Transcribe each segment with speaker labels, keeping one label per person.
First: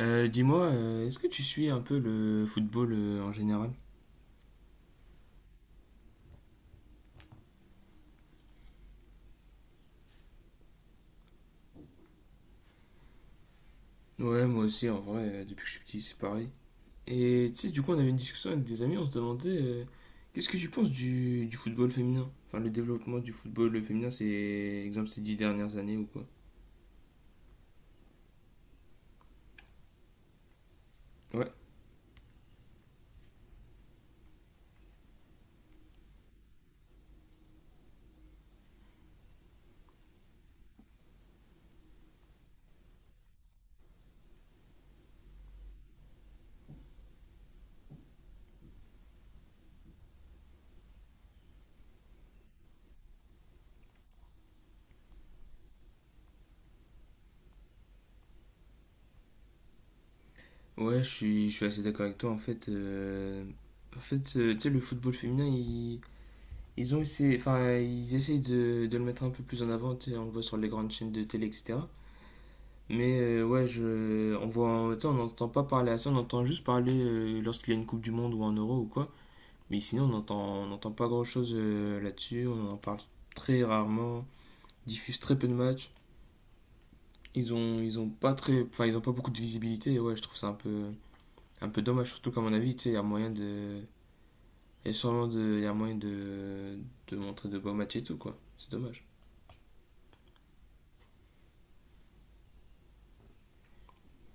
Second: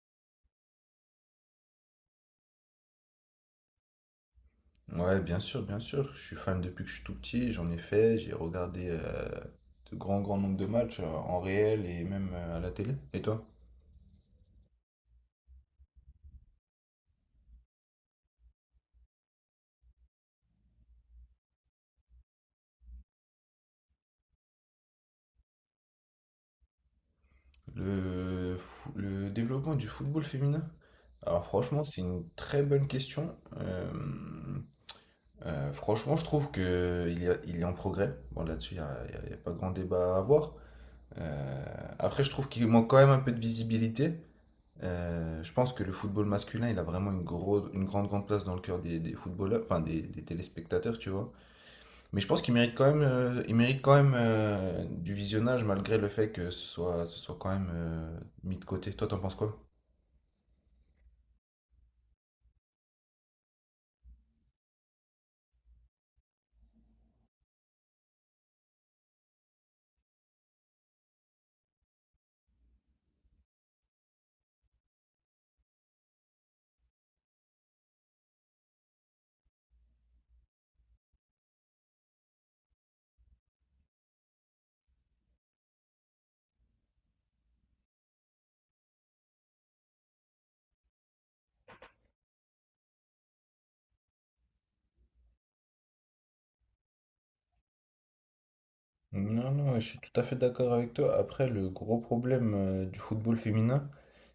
Speaker 1: Dis-moi, est-ce que tu suis un peu le football en général?
Speaker 2: Ouais, bien sûr, bien sûr. Je suis fan depuis que je suis tout petit. J'en ai fait. J'ai regardé de grands, grands nombres de matchs en réel et même à la télé. Et toi?
Speaker 1: Ouais, moi aussi, en vrai, depuis que je suis petit, c'est pareil. Et tu sais, du coup, on avait une discussion avec des amis, on se demandait qu'est-ce que tu penses du football féminin? Enfin, le développement du football féminin, c'est, exemple, ces 10 dernières années ou quoi?
Speaker 2: Le développement du football féminin? Alors
Speaker 1: Ouais.
Speaker 2: franchement, c'est une très bonne question. Franchement, je trouve que il est en progrès. Bon, là-dessus, il n'y a, il y a- il y a pas grand débat à avoir. Euh, Après, je trouve qu'il manque quand même un peu de visibilité. Je pense que le football masculin, il a vraiment une grosse, une grande, grande place dans le cœur des footballeurs, enfin des téléspectateurs, tu vois. Mais je pense qu'il mérite quand même, il mérite quand même du visionnage malgré le fait que ce soit quand même mis de côté. Toi, t'en penses quoi?
Speaker 1: Ouais, je suis assez d'accord avec toi, en fait. En fait, tu sais, le football féminin, ils ont essayé, enfin, ils essayent de le mettre un peu plus en avant, tu sais, on le voit sur les grandes chaînes de télé, etc. Mais ouais, on voit, tu sais, on n'entend pas parler à ça, on entend juste parler lorsqu'il y a une Coupe du Monde ou un Euro ou quoi. Mais sinon, on n'entend pas grand-chose là-dessus, on en parle très rarement, diffuse très peu de matchs. Ils ont pas très, enfin, ils ont pas beaucoup de visibilité. Et ouais, je trouve ça un peu dommage, surtout qu'à mon avis, tu sais, il y a moyen de montrer de beaux matchs et tout quoi. C'est dommage.
Speaker 2: Non, non, je suis tout à fait d'accord avec toi. Après, le gros problème du football féminin,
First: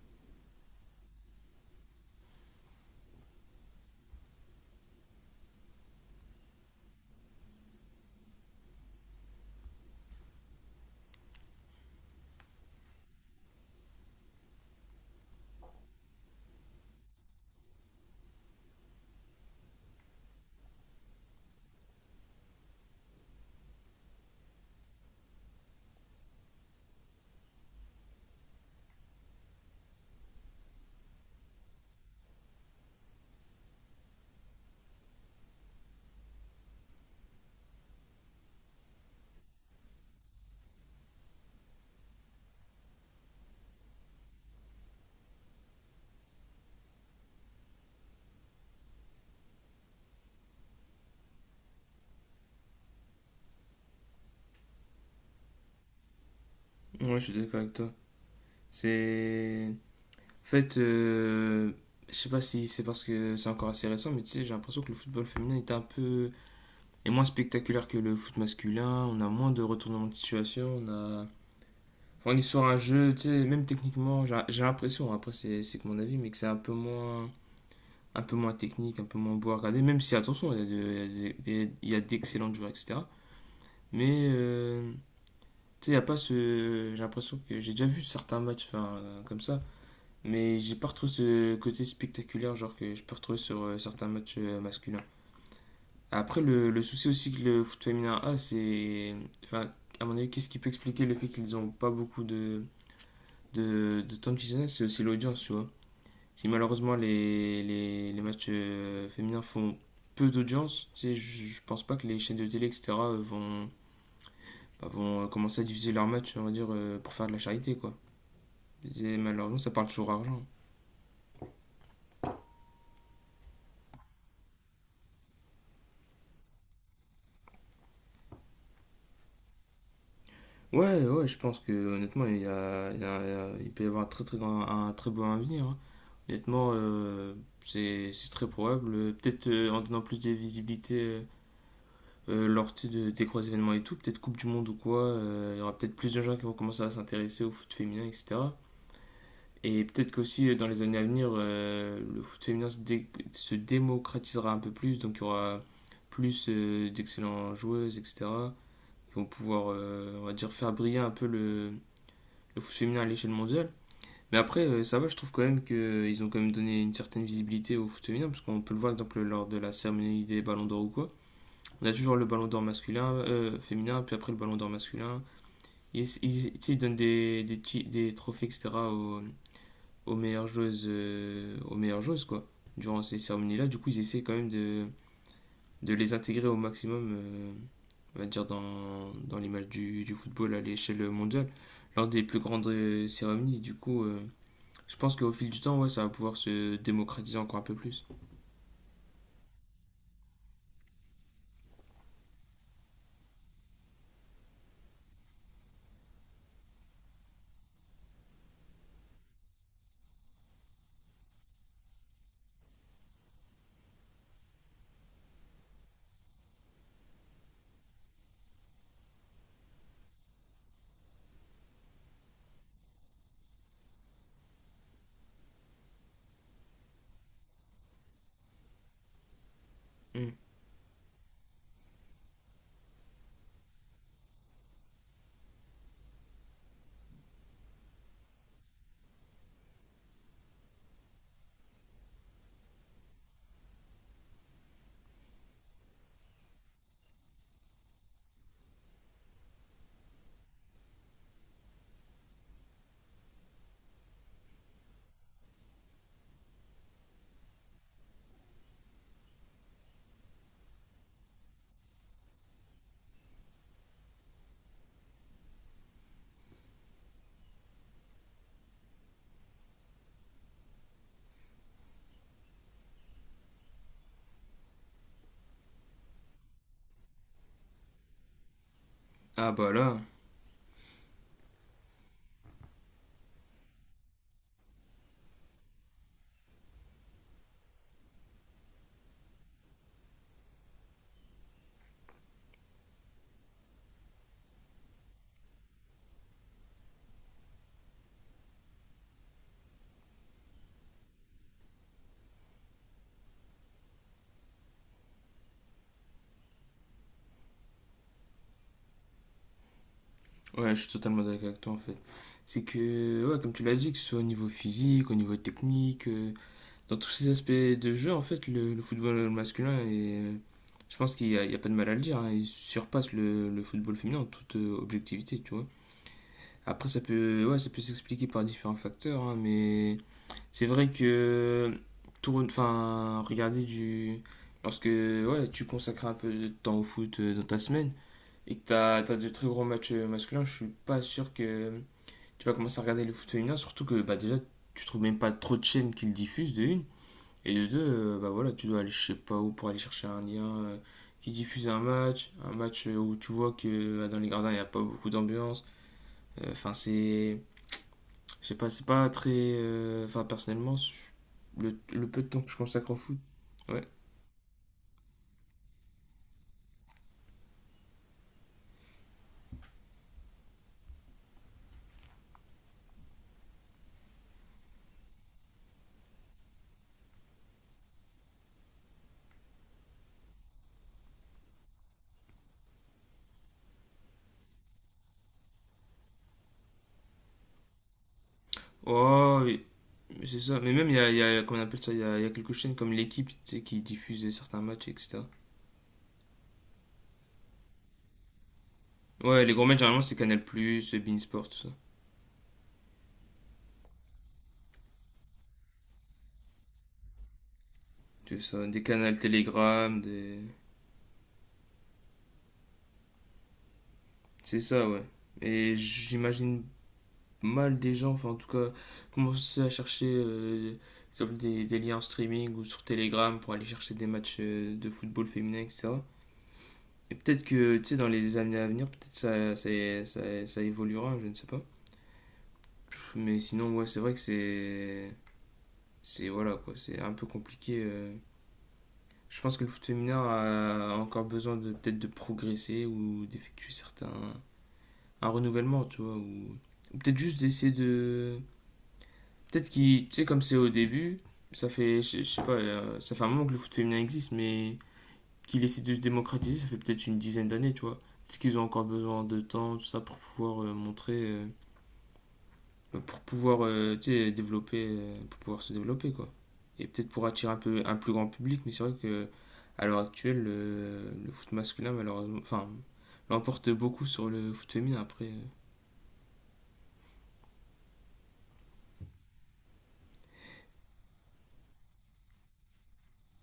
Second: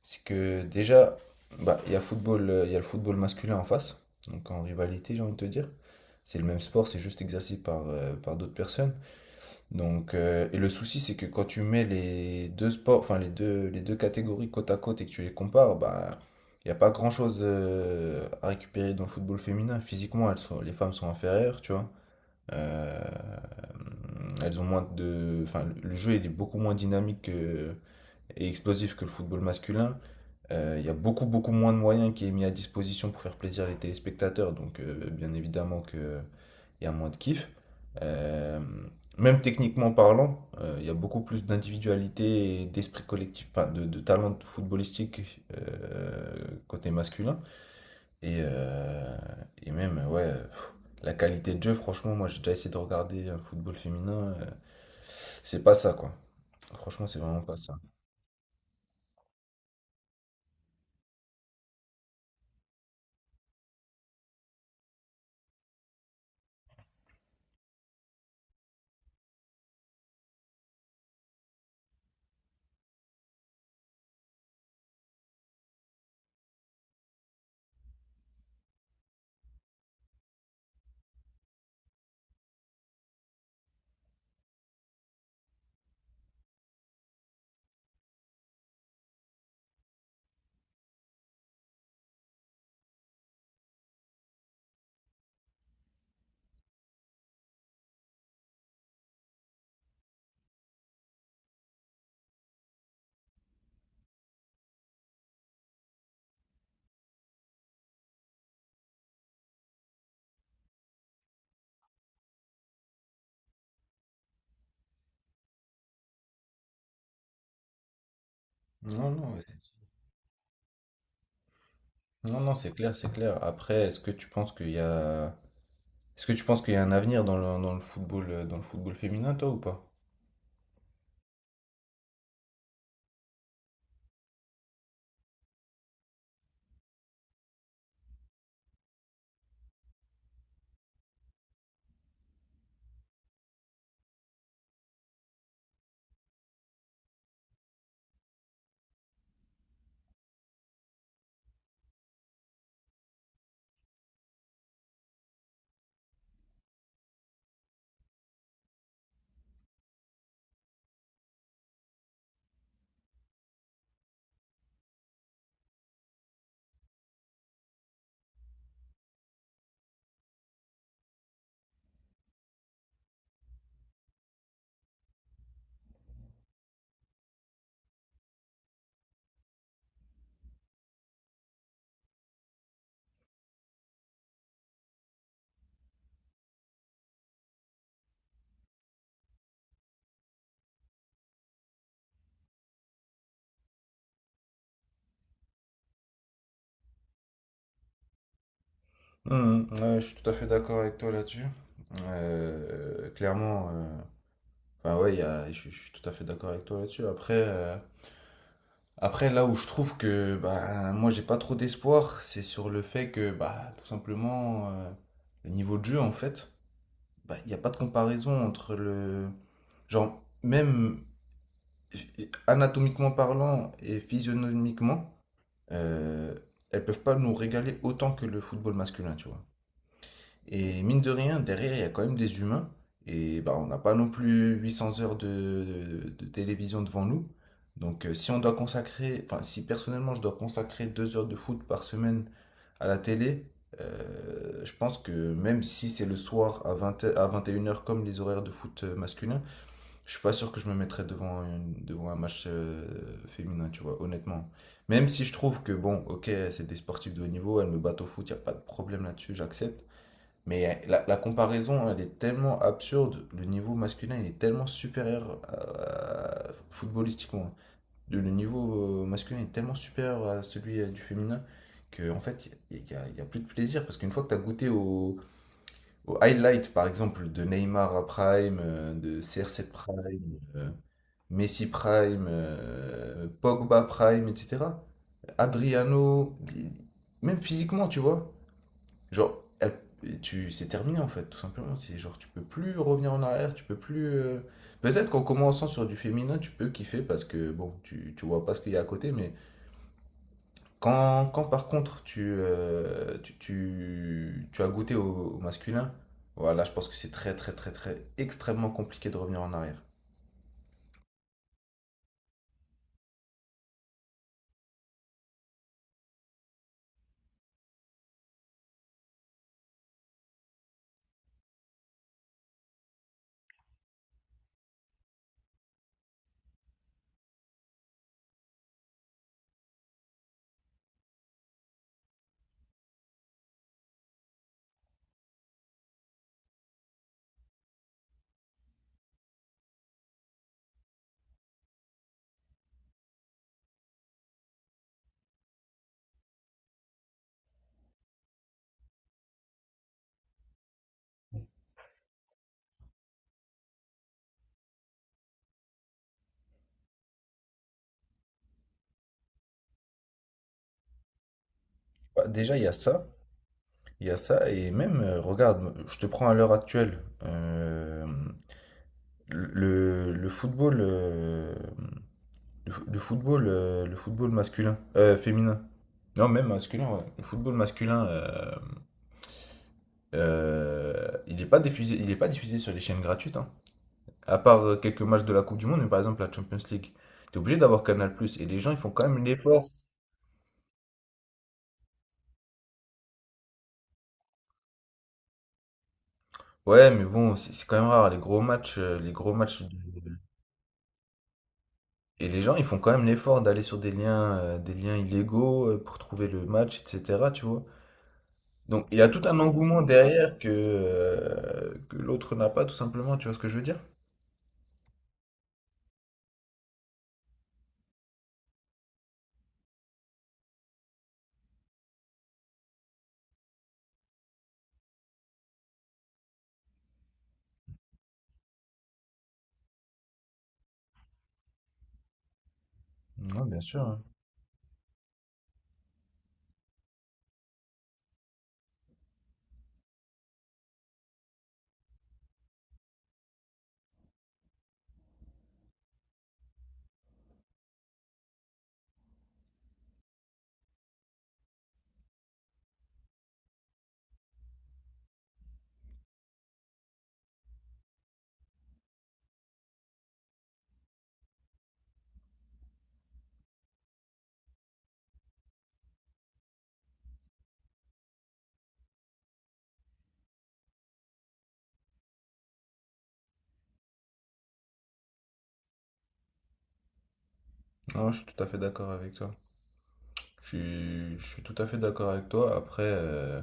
Speaker 2: c'est que déjà, bah, il y a le football masculin en face, donc en rivalité, j'ai envie de te dire. C'est le même sport, c'est juste exercé par d'autres personnes. Donc, et le souci, c'est que quand tu mets les deux sports, enfin les deux catégories côte à côte et que tu les compares, bah, il n'y a pas grand-chose à récupérer dans le football féminin. Physiquement, les femmes sont inférieures, tu vois. Euh, elles ont moins de, enfin, le jeu il est beaucoup moins dynamique et explosif que le football masculin. Il y a beaucoup, beaucoup moins de moyens qui est mis à disposition pour faire plaisir les téléspectateurs, donc bien évidemment que il y a moins de kiff. Euh, Même techniquement parlant, il y a beaucoup plus d'individualité et d'esprit collectif, enfin de talent footballistique côté masculin. Et, euh, et même, ouais, la qualité de jeu, franchement, moi j'ai déjà essayé de regarder un football féminin, c'est pas ça quoi. Franchement,
Speaker 1: Ouais,
Speaker 2: c'est
Speaker 1: je suis
Speaker 2: vraiment pas
Speaker 1: d'accord avec
Speaker 2: ça.
Speaker 1: toi. C'est En fait, je sais pas si c'est parce que c'est encore assez récent, mais tu sais, j'ai l'impression que le football féminin est un peu est moins spectaculaire que le foot masculin. On a moins de retournements de situation. On a Enfin, on est sur un jeu, tu sais, même techniquement, j'ai l'impression. Après, c'est que mon avis, mais que c'est un peu moins technique, un peu moins beau à regarder. Même si attention, il y a d'excellents joueurs, etc. Mais tu sais, il y a pas ce. J'ai l'impression que j'ai déjà vu certains matchs, enfin, comme ça. Mais j'ai pas retrouvé ce côté spectaculaire, genre que je peux retrouver sur certains matchs masculins. Après, le souci aussi que le foot féminin a, c'est. Enfin, à mon avis, qu'est-ce qui peut expliquer le fait qu'ils n'ont pas beaucoup de temps de visionnage. C'est aussi l'audience, tu vois. Si malheureusement les matchs féminins font peu d'audience, tu sais, je pense pas que les chaînes de télé, etc., bah, vont commencer à diffuser leurs matchs, on va dire, pour faire de la charité, quoi.
Speaker 2: Non, non, ouais.
Speaker 1: Malheureusement, ça parle toujours argent.
Speaker 2: Non, non, c'est clair, c'est clair. Après, est-ce que tu penses qu'il y a... Est-ce que tu penses qu'il y a un avenir dans le football féminin, toi, ou pas?
Speaker 1: Ouais, ouais, je pense que honnêtement, il y a, il y a- il y a- il peut y avoir un très, très grand, un très beau avenir, hein. Honnêtement, c'est très probable. Peut-être en donnant plus de visibilité lors tu sais, des gros événements et tout, peut-être Coupe du Monde ou quoi, il y aura peut-être plus de gens qui vont commencer à s'intéresser au foot féminin, etc. Et peut-être qu'aussi dans les années à venir, le foot féminin se démocratisera un peu plus, donc il y aura plus d'excellentes joueuses, etc. Ils vont pouvoir, on va dire, faire briller un peu le foot féminin à l'échelle mondiale. Mais après, ça va, je trouve quand même qu'ils ont quand même donné une certaine visibilité au foot féminin, parce qu'on peut le voir, par exemple, lors de la cérémonie des ballons d'or ou quoi. On a toujours le ballon d'or masculin, féminin, puis après le ballon d'or masculin. Ils donnent des trophées, etc., aux meilleures joueuses, quoi, durant ces cérémonies-là. Du coup, ils essaient quand même de les intégrer au maximum, on va dire, dans l'image du football à l'échelle mondiale, lors des plus grandes cérémonies. Du coup, je pense qu'au fil du temps, ouais, ça va pouvoir se démocratiser encore un peu plus.
Speaker 2: Ouais, je suis tout à fait d'accord avec toi là-dessus. Clairement, enfin ouais, je suis tout à fait d'accord avec toi là-dessus. Après là où je trouve que bah, moi j'ai pas trop d'espoir, c'est sur le fait que bah, tout simplement le niveau de jeu en fait, bah, il n'y a pas de comparaison entre le genre même anatomiquement parlant et physionomiquement, euh, elles peuvent pas nous régaler autant que le football masculin, tu vois.
Speaker 1: Mm.
Speaker 2: Et mine de rien, derrière, il y a quand même des humains. Et bah, on n'a pas non plus 800 heures de télévision devant nous. Donc, si on doit consacrer, enfin, si personnellement je dois consacrer 2 heures de foot par semaine à la télé, je pense que même si c'est le soir à 20 à 21 heures, comme les horaires de foot masculin, je suis pas sûr que je me mettrais devant un match féminin, tu vois, honnêtement. Même si je trouve que, bon, ok, c'est des sportifs de haut niveau, elles me battent au foot, il a pas de problème là-dessus, j'accepte. Mais la comparaison, elle est tellement absurde. Le niveau masculin, il est tellement supérieur footballistiquement. Le niveau masculin est tellement supérieur à celui du féminin que, en fait, il n'y a, y a- y a plus de plaisir. Parce qu'une fois que tu as goûté au highlight, par exemple, de Neymar à Prime, de
Speaker 1: Ah bah
Speaker 2: CR7
Speaker 1: là,
Speaker 2: Prime, Messi Prime, Pogba Prime, etc. Adriano, même physiquement, tu vois. Genre, c'est terminé en fait, tout simplement. C'est genre, tu peux plus revenir en arrière, tu peux plus. Peut-être qu'en commençant sur du féminin, tu peux kiffer parce que bon, tu vois pas ce qu'il y a à côté, mais quand par contre tu as goûté au masculin, voilà, je pense que c'est très, très, très, très extrêmement compliqué de revenir en arrière.
Speaker 1: ouais, je suis totalement d'accord avec toi en fait. C'est que, ouais, comme tu l'as dit, que ce soit au niveau physique, au niveau technique, dans tous ces aspects de jeu, en fait, le football masculin est. Je pense il y a pas de mal à le dire, hein, il surpasse le football féminin en toute objectivité, tu vois. Après, ouais, ça peut s'expliquer par différents facteurs, hein, mais c'est vrai que enfin, lorsque ouais, tu consacres un peu de temps au foot dans ta semaine et que t'as as de très gros matchs masculins, je suis pas sûr que tu vas commencer à regarder le foot féminin, surtout que bah déjà tu trouves même pas trop de chaînes qui le diffusent de une et de deux, bah voilà, tu dois aller je sais pas où pour aller chercher un lien qui diffuse un match où tu vois que dans les gradins il n'y a pas beaucoup d'ambiance. Enfin, c'est je sais pas, c'est pas très. Enfin, personnellement, le peu de
Speaker 2: Bah,
Speaker 1: temps que je
Speaker 2: déjà, il y a
Speaker 1: consacre au
Speaker 2: ça.
Speaker 1: foot. Ouais.
Speaker 2: Il y a ça, et même, regarde, je te prends à l'heure actuelle. euh, le, le football, euh, le football masculin, féminin. Non, même masculin, ouais. Le football masculin, il est pas diffusé sur les chaînes gratuites, hein. À part quelques matchs de la Coupe du Monde, mais par exemple la Champions League. T'es obligé d'avoir Canal+, et les gens, ils font quand même
Speaker 1: Oh, oui,
Speaker 2: l'effort.
Speaker 1: mais c'est ça. Mais même, comment on appelle ça, il y a quelques chaînes comme l'équipe, tu sais, qui diffusent certains matchs, etc.
Speaker 2: Ouais, mais bon, c'est quand même rare, les gros matchs, euh, les gros
Speaker 1: Ouais, les
Speaker 2: matchs
Speaker 1: gros matchs, généralement, c'est Canal+, Beansport, tout ça.
Speaker 2: Et les gens, ils font quand même l'effort d'aller sur des liens illégaux pour trouver le match, etc. Tu vois.
Speaker 1: C'est ça, des
Speaker 2: Donc il y a
Speaker 1: canals
Speaker 2: tout un engouement
Speaker 1: Telegram, des...
Speaker 2: derrière que l'autre n'a pas, tout simplement. Tu vois ce que je veux dire?
Speaker 1: C'est ça, ouais. Et j'imagine mal des gens, enfin, en tout cas, commencer à chercher comme des liens en streaming ou sur Telegram pour aller chercher des matchs de football féminin, etc. Et peut-être que, tu sais, dans les années à venir, peut-être ça évoluera, je ne sais pas. Mais
Speaker 2: Non, bien
Speaker 1: sinon,
Speaker 2: sûr.
Speaker 1: ouais, c'est
Speaker 2: hein.
Speaker 1: vrai que c'est. C'est voilà, quoi, c'est un peu compliqué. Je pense que le foot féminin a encore besoin de peut-être de progresser ou d'effectuer certains. Un renouvellement, tu vois, ou. Ou peut-être juste d'essayer de. Peut-être qu'il. Tu sais, comme c'est au début, ça fait. Je sais pas, ça fait un moment que le foot féminin existe, mais qu'il essaie de se démocratiser, ça fait peut-être une dizaine d'années, tu vois. Peut-être qu'ils ont encore besoin de temps, tout ça, pour pouvoir montrer, pour pouvoir, tu sais, développer, pour pouvoir se développer, quoi. Et peut-être pour attirer un peu un plus grand public, mais c'est vrai que à l'heure actuelle, le foot masculin, malheureusement, enfin, l'emporte beaucoup sur le foot féminin, après,
Speaker 2: Non, je suis tout à fait d'accord avec toi. Je suis tout à fait d'accord avec toi. Après, euh,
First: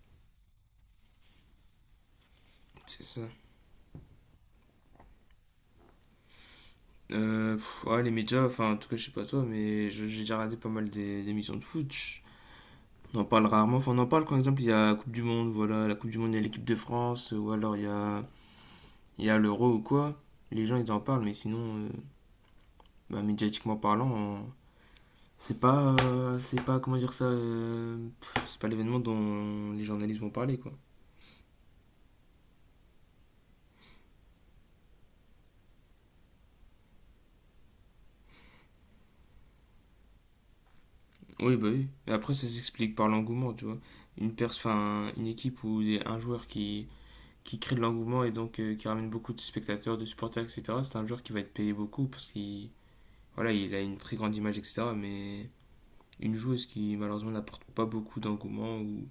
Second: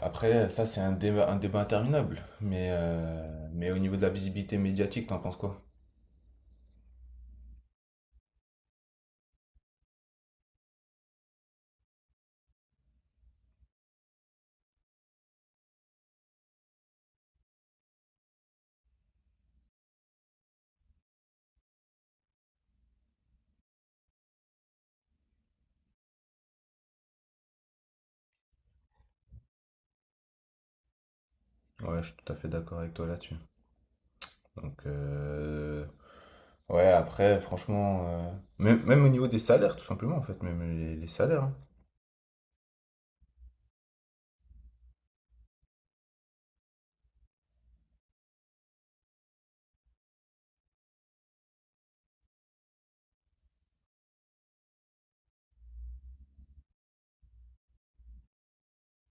Speaker 2: après ça, c'est un débat interminable. Mais,
Speaker 1: c'est ça.
Speaker 2: euh, mais au niveau de la visibilité médiatique, t'en penses quoi?
Speaker 1: Ouais, les médias, enfin, en tout cas, je sais pas toi, mais j'ai déjà regardé pas mal émissions de foot. On en parle rarement. Enfin, on en parle quand, par exemple, il y a la Coupe du Monde, voilà, la Coupe du Monde, il y a l'équipe de France, ou alors il y a l'Euro ou quoi. Les gens, ils en parlent, mais sinon, bah, médiatiquement parlant, c'est pas, comment dire ça, c'est pas l'événement dont les journalistes vont parler, quoi.
Speaker 2: Ouais, je suis tout à fait d'accord avec toi là-dessus. Donc, ouais, après, franchement, même, même au niveau des salaires, tout simplement, en fait, même les salaires, hein.
Speaker 1: Oui, bah oui. Et après, ça s'explique par l'engouement, tu vois. Enfin, une équipe ou un joueur qui crée de l'engouement et donc qui ramène beaucoup de spectateurs, de supporters, etc. C'est un joueur qui va être payé beaucoup parce qu'il, voilà, il a une très grande image, etc. Mais une joueuse qui malheureusement n'apporte pas beaucoup d'engouement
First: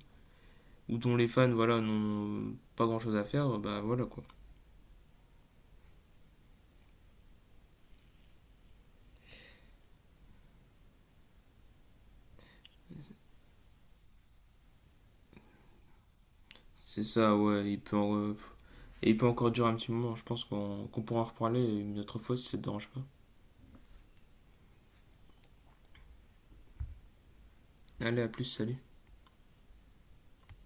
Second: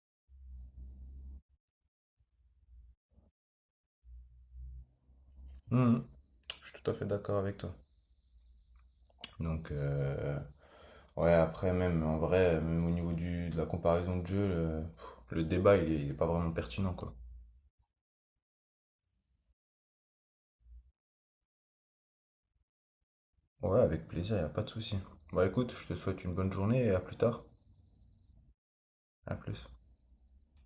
Speaker 1: ou dont les fans voilà n'ont pas grand chose à faire, bah voilà quoi.
Speaker 2: Mhm. Je suis tout à fait d'accord avec toi. Donc, ouais, après, même en vrai, même au niveau du, de la comparaison de jeu, le débat, il est pas vraiment pertinent,
Speaker 1: C'est
Speaker 2: quoi.
Speaker 1: ça, ouais, et il peut encore durer un petit moment, je pense qu'on pourra en reparler une autre fois si ça te dérange pas.
Speaker 2: Ouais, avec plaisir, y a pas de souci. Bon, écoute, je te souhaite une bonne journée et à plus tard.
Speaker 1: Allez, à plus, salut.
Speaker 2: À plus.